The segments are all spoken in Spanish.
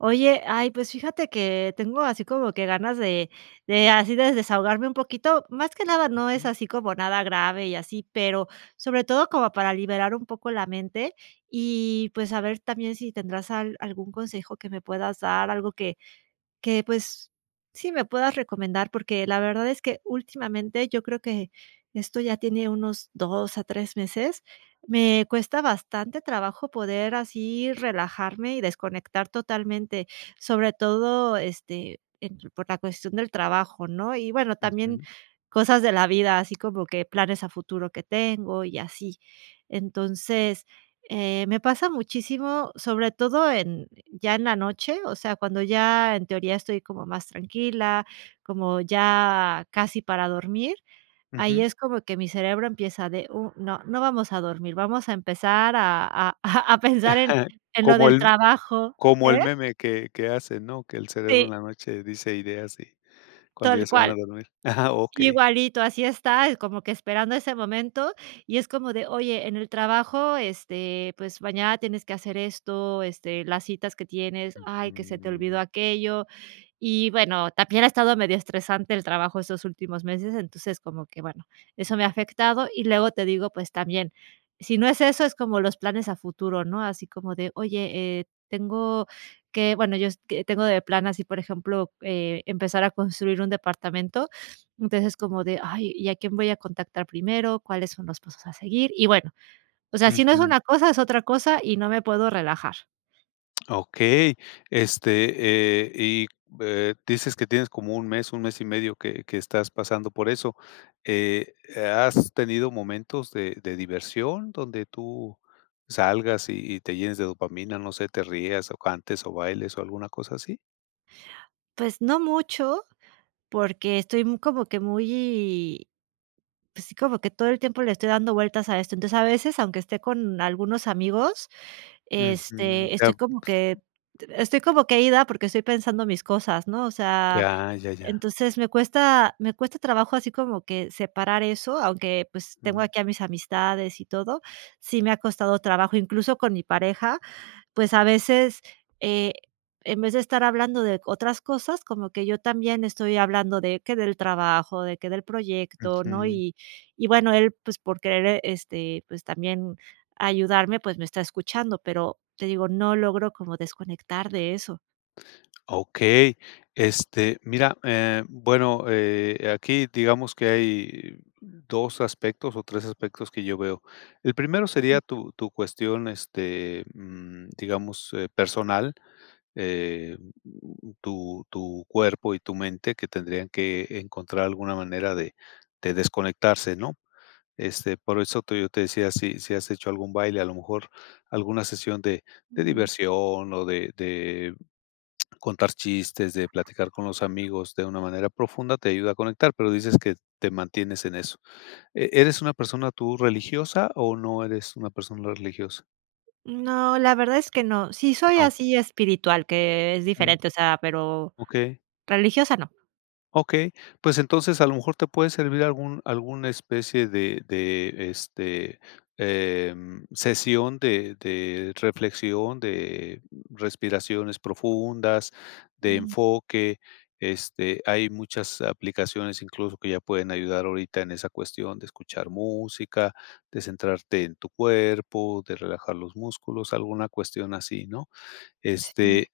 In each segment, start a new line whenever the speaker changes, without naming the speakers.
Oye, ay, pues fíjate que tengo así como que ganas de de así de desahogarme un poquito. Más que nada no es
Ujú.
así como nada grave y así, pero sobre todo como para liberar un poco la mente y, pues, a ver también si tendrás al algún consejo que me puedas dar, algo que que, pues, sí, me puedas recomendar, porque la verdad es que últimamente, yo creo que esto ya tiene unos 2 a 3 meses, me cuesta bastante trabajo poder así relajarme y desconectar totalmente, sobre todo, este, entre por la cuestión del trabajo, ¿no? Y bueno, también
[unintelligible]
cosas de la vida, así como que planes a futuro que tengo y así. Entonces, eh, me pasa muchísimo, sobre todo en ya en la noche. O sea, cuando ya, en teoría, estoy como más tranquila, como ya casi para dormir, ahí
Ujú.
es como que mi cerebro empieza de: "Uh, no, no vamos a dormir, vamos a empezar a a a a pensar en en lo
Como el
del
m
trabajo".
como el
¿Eh?
meme que que hace, ¿no? Que el cerebro en
Sí.
la noche dice ideas y cuando ya
Tal
se van
cual.
a dormir ajá, okey.
Igualito, así está, eh, como que esperando ese momento y es como de: "Oye, en el trabajo, este, pues, mañana tienes que hacer esto, este, las citas que tienes. Ay, que se te olvidó
Ujú.
aquello". Y bueno, también ha estado medio estresante el trabajo estos últimos meses, entonces, como que, bueno, eso me ha afectado, y luego te digo, pues, también, si no es eso, es como los planes a futuro, ¿no? Así como de: "Oye, eh, tengo que". Bueno, yo, es que, tengo de plan así, por ejemplo, eh, empezar a construir un departamento, entonces es como de: "Ay, ¿y a quién voy a contactar primero? ¿Cuáles son los pasos a seguir?". Y bueno, o sea, si no es
Ujú.
una cosa, es otra cosa y no me puedo relajar.
Okey, este, eh, y, eh, dices que tienes como 1 mes, 1 mes y medio que que estás pasando por eso. Eh, ¿has tenido momentos de de diversión donde tú salgas y y te llenes de dopamina? No sé, te rías o cantes o bailes o alguna cosa así?
Pues, no mucho porque estoy como que muy, pues, sí, como que todo el tiempo le estoy dando vueltas a esto. Entonces, a veces, aunque esté con algunos amigos,
Ujú.
este, estoy como
[unintelligible]
que estoy como que ida porque estoy pensando mis cosas, ¿no? O sea,
Ya, ya, ya.
entonces me cuesta me cuesta trabajo así como que separar eso, aunque, pues, tengo
Mmm.
aquí a mis amistades y todo, sí me ha costado trabajo, incluso con mi pareja, pues, a veces, eh, en vez de estar hablando de otras cosas, como que yo también estoy hablando de que del trabajo, de que del proyecto, ¿no?
Ujú.
Y y bueno, él, pues, por querer. este, pues, también ayudarme, pues, me está escuchando. Pero te digo, no logro como desconectar de eso.
Okey. Este, mira, eh, bueno, eh, aquí digamos que hay 2 aspectos o 3 aspectos que yo veo. El primero sería tu tu cuestión, este, mm, digamos, eh, personal, eh, tu tu cuerpo y tu mente que tendrían que encontrar alguna manera de de desconectarse, ¿no? Este, por eso te yo te decía si si has hecho algún baile, a lo mejor alguna sesión de de diversión o de de contar chistes, de platicar con los amigos de una manera profunda, te ayuda a conectar. Pero dices que te mantienes en eso. ¿E eres una persona tú religiosa o no eres una persona religiosa?
No, la verdad es que no. Sí soy
No.
así espiritual, que es
Ujú.
diferente, o sea, pero
Okey.
pero religiosa no.
Okey. Pues, entonces, a lo mejor te puede servir algún alguna especie de de, este, eh, sesión de de reflexión, de respiraciones profundas, de
Mm.
enfoque, este, hay muchas aplicaciones incluso que ya pueden ayudar ahorita en esa cuestión de escuchar música, de centrarte en tu cuerpo, de relajar los músculos, alguna cuestión así, ¿no?
Sí.
Este,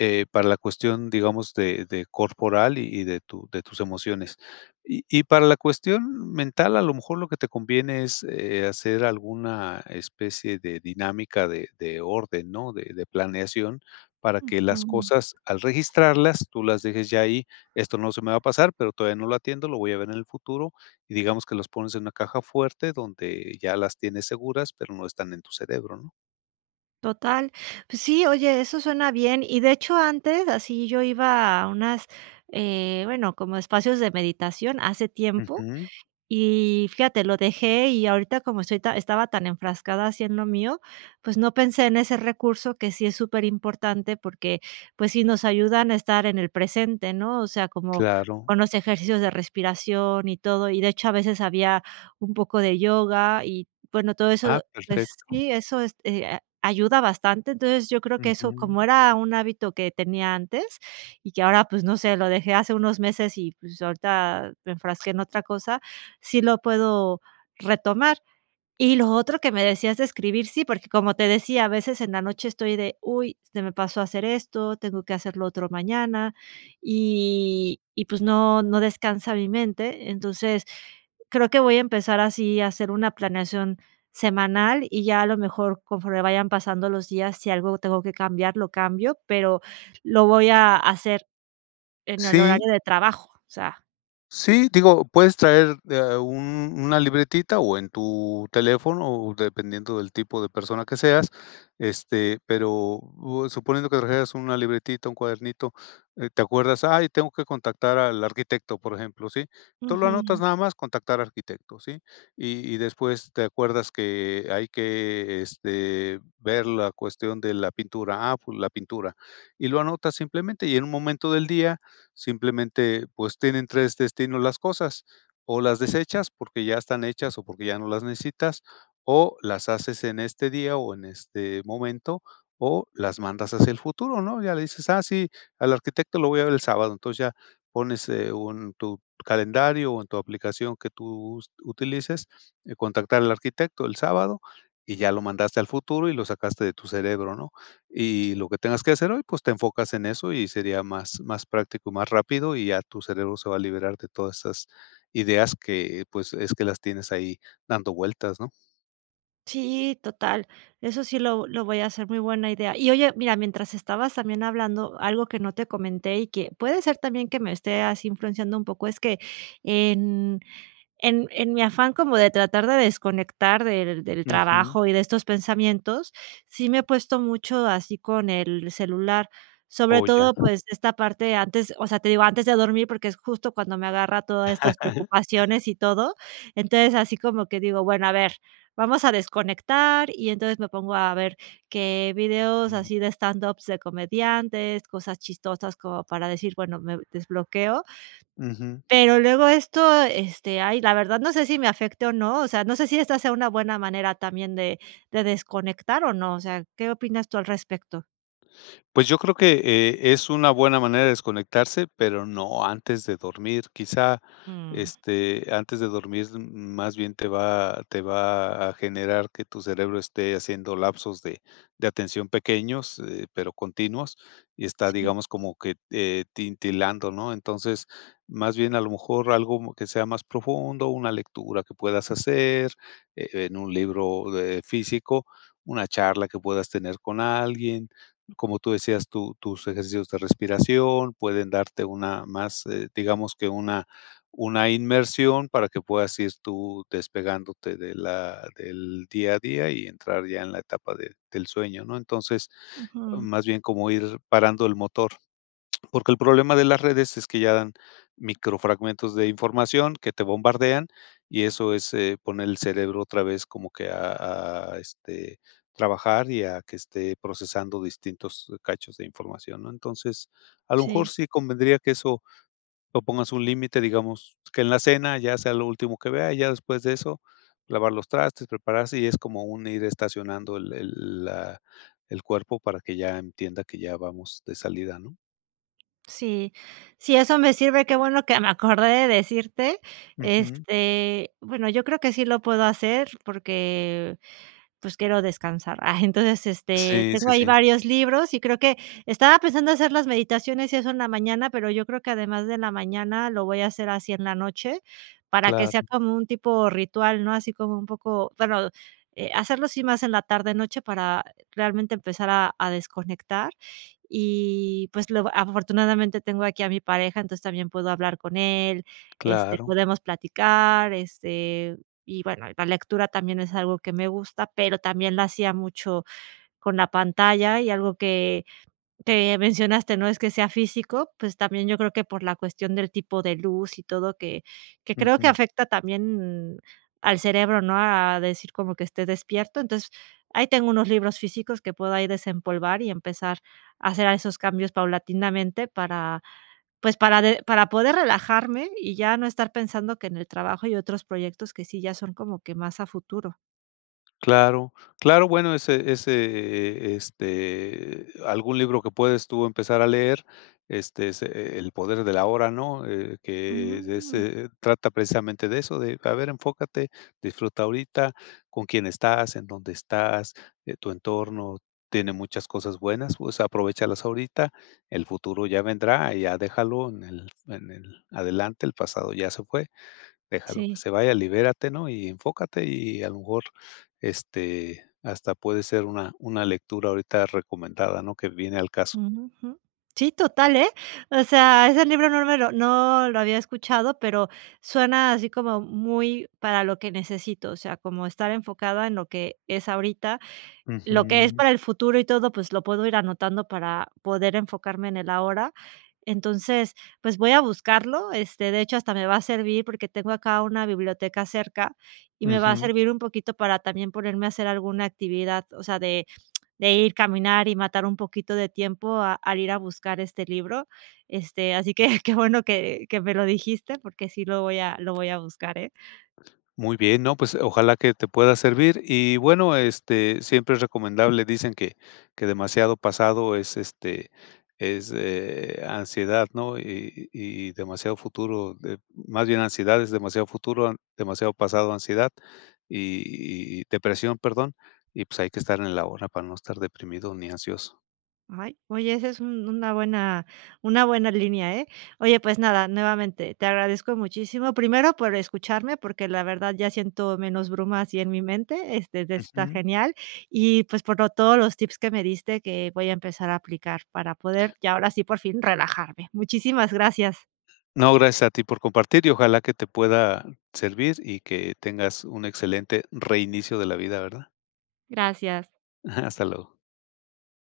eh, para la cuestión, digamos, de de corporal y de tu de tus emociones. Y y para la cuestión mental, a lo mejor lo que te conviene es, eh, hacer alguna especie de dinámica de de orden, ¿no? De de planeación, para que
Ujú.
las cosas, al registrarlas, tú las dejes ya ahí, esto no se me va a pasar, pero todavía no lo atiendo, lo voy a ver en el futuro y digamos que los pones en una caja fuerte donde ya las tienes seguras, pero no están en tu cerebro, ¿no?
Total. Pues sí, oye, eso suena bien. Y de hecho, antes así yo iba a unas, eh, bueno, como espacios de meditación hace tiempo
Ujú.
y fíjate, lo dejé y ahorita como estoy ta estaba tan enfrascada así en lo mío, pues, no pensé en ese recurso que sí es superimportante porque, pues, sí, nos ayudan a estar en el presente, ¿no? O sea, como
Claro.
con los ejercicios de respiración y todo. Y de hecho, a veces había un poco de yoga y, bueno, todo
Ah,
eso, pues,
perfecto.
sí, eso este a ayuda bastante. Entonces, yo creo que eso, como
Ujú.
era un hábito que tenía antes y que ahora, pues, no sé, lo dejé hace unos meses y, pues, ahorita me enfrasqué en otra cosa, sí lo puedo retomar. Y lo otro que me decías de escribir, sí, porque como te decía, a veces en la noche estoy de: "Uy, se me pasó hacer esto, tengo que hacer lo otro mañana", y y, pues, no, no descansa mi mente. Entonces creo que voy a empezar así a hacer una planeación semanal y ya a lo mejor conforme vayan pasando los días, si algo tengo que cambiar, lo cambio, pero lo voy a hacer en el
Sí.
horario de trabajo, o sea
Sí, digo, puedes traer, de eh, un una libretita o en tu teléfono o dependiendo del tipo de persona que seas, este, pero o suponiendo que trajeras una libretita, un cuadernito, eh, te acuerdas: "Ay, tengo que contactar al arquitecto", por ejemplo, ¿sí? Tú lo anotas
Ujú.
nada más: "Contactar arquitecto", ¿sí? Y y después te acuerdas que hay que, este, ver la cuestión de la pintura: "Ah, pues la pintura", y lo anotas simplemente, y en un momento del día simplemente, pues, tienen 3 destinos las cosas, o las desechas porque ya están hechas o porque ya no las necesitas, o las haces en este día o en este momento, o las mandas hacia el futuro, ¿no? Ya le dices: "Ah, sí, al arquitecto lo voy a ver el sábado", entonces ya pones, eh, un tu calendario o en tu aplicación que tú us utilices, eh: "Contactar al arquitecto el sábado", y ya lo mandaste al futuro y lo sacaste de tu cerebro, ¿no? Y lo que tengas que hacer hoy, pues, te enfocas en eso y sería más, más práctico y más rápido, y ya tu cerebro se va a liberar de todas esas ideas que, pues, es que las tienes ahí dando vueltas, ¿no?
Sí, total. Eso sí lo lo voy a hacer, muy buena idea. Y oye, mira, mientras estabas también hablando, algo que no te comenté y que puede ser también que me esté así influenciando un poco, es que en en en mi afán como de tratar de desconectar del del
Ujú.
trabajo y de estos pensamientos, sí me he puesto mucho así con el celular, sobre
Oh, ya.
todo, pues esta parte antes, o sea, te digo, antes de dormir, porque es justo cuando me agarra todas estas preocupaciones y todo. Entonces, así como que digo: "Bueno, a ver, vamos a desconectar", y entonces me pongo a ver qué videos así de stand ups, de comediantes, cosas chistosas como para decir: "Bueno, me desbloqueo"
Ujú.
pero luego esto, este, ay, la verdad, no sé si, me afecte o no, o sea, no sé si, esta sea una buena manera también de de desconectar, ¿o no?, o sea, ¿qué opinas tú al respecto?
Pues, yo creo que, eh, es una buena manera de desconectarse, pero no antes de dormir. Quizá,
Mm.
este, antes de dormir, más bien te va te va a generar que tu cerebro esté haciendo lapsos de de atención pequeños, eh, pero continuos, y está,
Sí.
digamos, como que, eh, titilando ¿no?, entonces, más bien a lo mejor algo que sea más profundo, una lectura que puedas hacer e en un libro, eh, físico, una charla que puedas tener con alguien, como tú decías tu tus ejercicios de respiración pueden darte una más, eh, digamos que una una inmersión para que puedas ir tú despegándote de la del día a día y entrar ya en la etapa de del sueño, ¿no?, entonces,
Ujú.
más bien como ir parando el motor, porque el problema de las redes es que ya dan micro fragmentos de información que te bombardean y eso es, eh, poner el cerebro otra vez como que a a, este, trabajar y a que esté procesando distintos cachos de información, ¿no?, entonces, a lo mejor
Sí.
sí convendría que eso lo pongas un límite, digamos, que en la cena ya sea lo último que vea, ya después de eso lavar los trastes, prepararse y es como un ir estacionando el el la el cuerpo para que ya entienda que ya vamos de salida, ¿no?
Sí, sí, eso me sirve, qué bueno que me acordé de decirte,
Ujú.
este, bueno, yo creo que sí lo puedo hacer porque, pues, quiero descansar. Ah, entonces, este,
Sí,
tengo
sí,
ahí
sí.
varios libros y creo que estaba pensando hacer las meditaciones y eso en la mañana, pero yo creo que además de la mañana lo voy a hacer así en la noche, para que sea
Claro.
como un tipo ritual, ¿no?, así como un poco, bueno, eh, hacerlo así más en la tarde-noche para realmente empezar a a desconectar. Y pues, lo afortunadamente tengo aquí a mi pareja, entonces, también puedo hablar con él, este
Claro.
podemos platicar este, y bueno, la lectura también es algo que me gusta, pero también lo hacía mucho con la pantalla y algo que que mencionaste, no es que sea físico, pues también yo creo que por la cuestión del tipo de luz y todo que que creo que
Ujú.
afecta también al cerebro, ¿no?, a decir como que esté despierto. Entonces, ahí tengo unos libros físicos que puedo ahí desempolvar y empezar a hacer a esos cambios paulatinamente, para pues de para poder relajarme y ya no estar pensando que en el trabajo hay otros proyectos que sí ya son como que más a futuro.
Claro claro, bueno, ese ese, eh, este, eh, algún libro que puedes tú empezar a leer, este, es, eh, El poder del ahora, ¿no?, eh, que es de
Mm.
ese eh, trata precisamente de eso, de a ver enfócate, disfruta ahorita con quién estás, en dónde estás, eh, tu entorno tiene muchas cosas buenas, pues aprovéchalas ahorita, el futuro ya vendrá, ya déjalo en el en el adelante, el pasado ya se fue, déjalo que
Sí.
se vaya, libérate, ¿no?, y enfócate y a lo mejor este hasta puede ser una una lectura ahorita recomendada, ¿no?, que viene al caso.
Ujú, jum, sí, total, eh, o sea, ese libro no me lo no lo había escuchado, pero suena así como muy para lo que necesito, o sea, como estar enfocada en lo que es ahorita, lo que es
Ujú.
para el futuro y todo, pues lo puedo ir anotando para poder enfocarme en el ahora. Entonces, pues voy a buscarlo. Este, de hecho, hasta me va a servir porque tengo acá una biblioteca cerca y me va a
Ujú.
servir un poquito para también ponerme a hacer alguna actividad, o sea, de de ir caminar y matar un poquito de tiempo a al ir a buscar este libro. Este, así que qué bueno que que me lo dijiste, porque sí lo voy a lo voy a buscar, eh.
Muy bien, no, pues ojalá que te pueda servir y bueno, este, siempre es recomendable, dicen que que demasiado pasado es, este, es, eh, ansiedad ¿no?, y y y demasiado futuro de más bien ansiedad es demasiado futuro, demasiado pasado, ansiedad y y depresión, perdón, y pues hay que estar en el ahora para no estar deprimido ni ansioso.
Ay, oye, ese es un una buena una buena línea, eh. Oye, pues nada, nuevamente te agradezco muchísimo, primero por escucharme, porque la verdad ya siento menos brumas y en mi mente, este, de está
Ujú.
genial y, pues, por todos los tips que me diste que voy a empezar a aplicar para poder, ya ahora sí, por fin relajarme. Muchísimas gracias.
No, gracias a ti por compartir y ojalá que te pueda servir y que tengas un excelente reinicio de la vida, ¿verdad?
Gracias.
Ajá, hasta luego.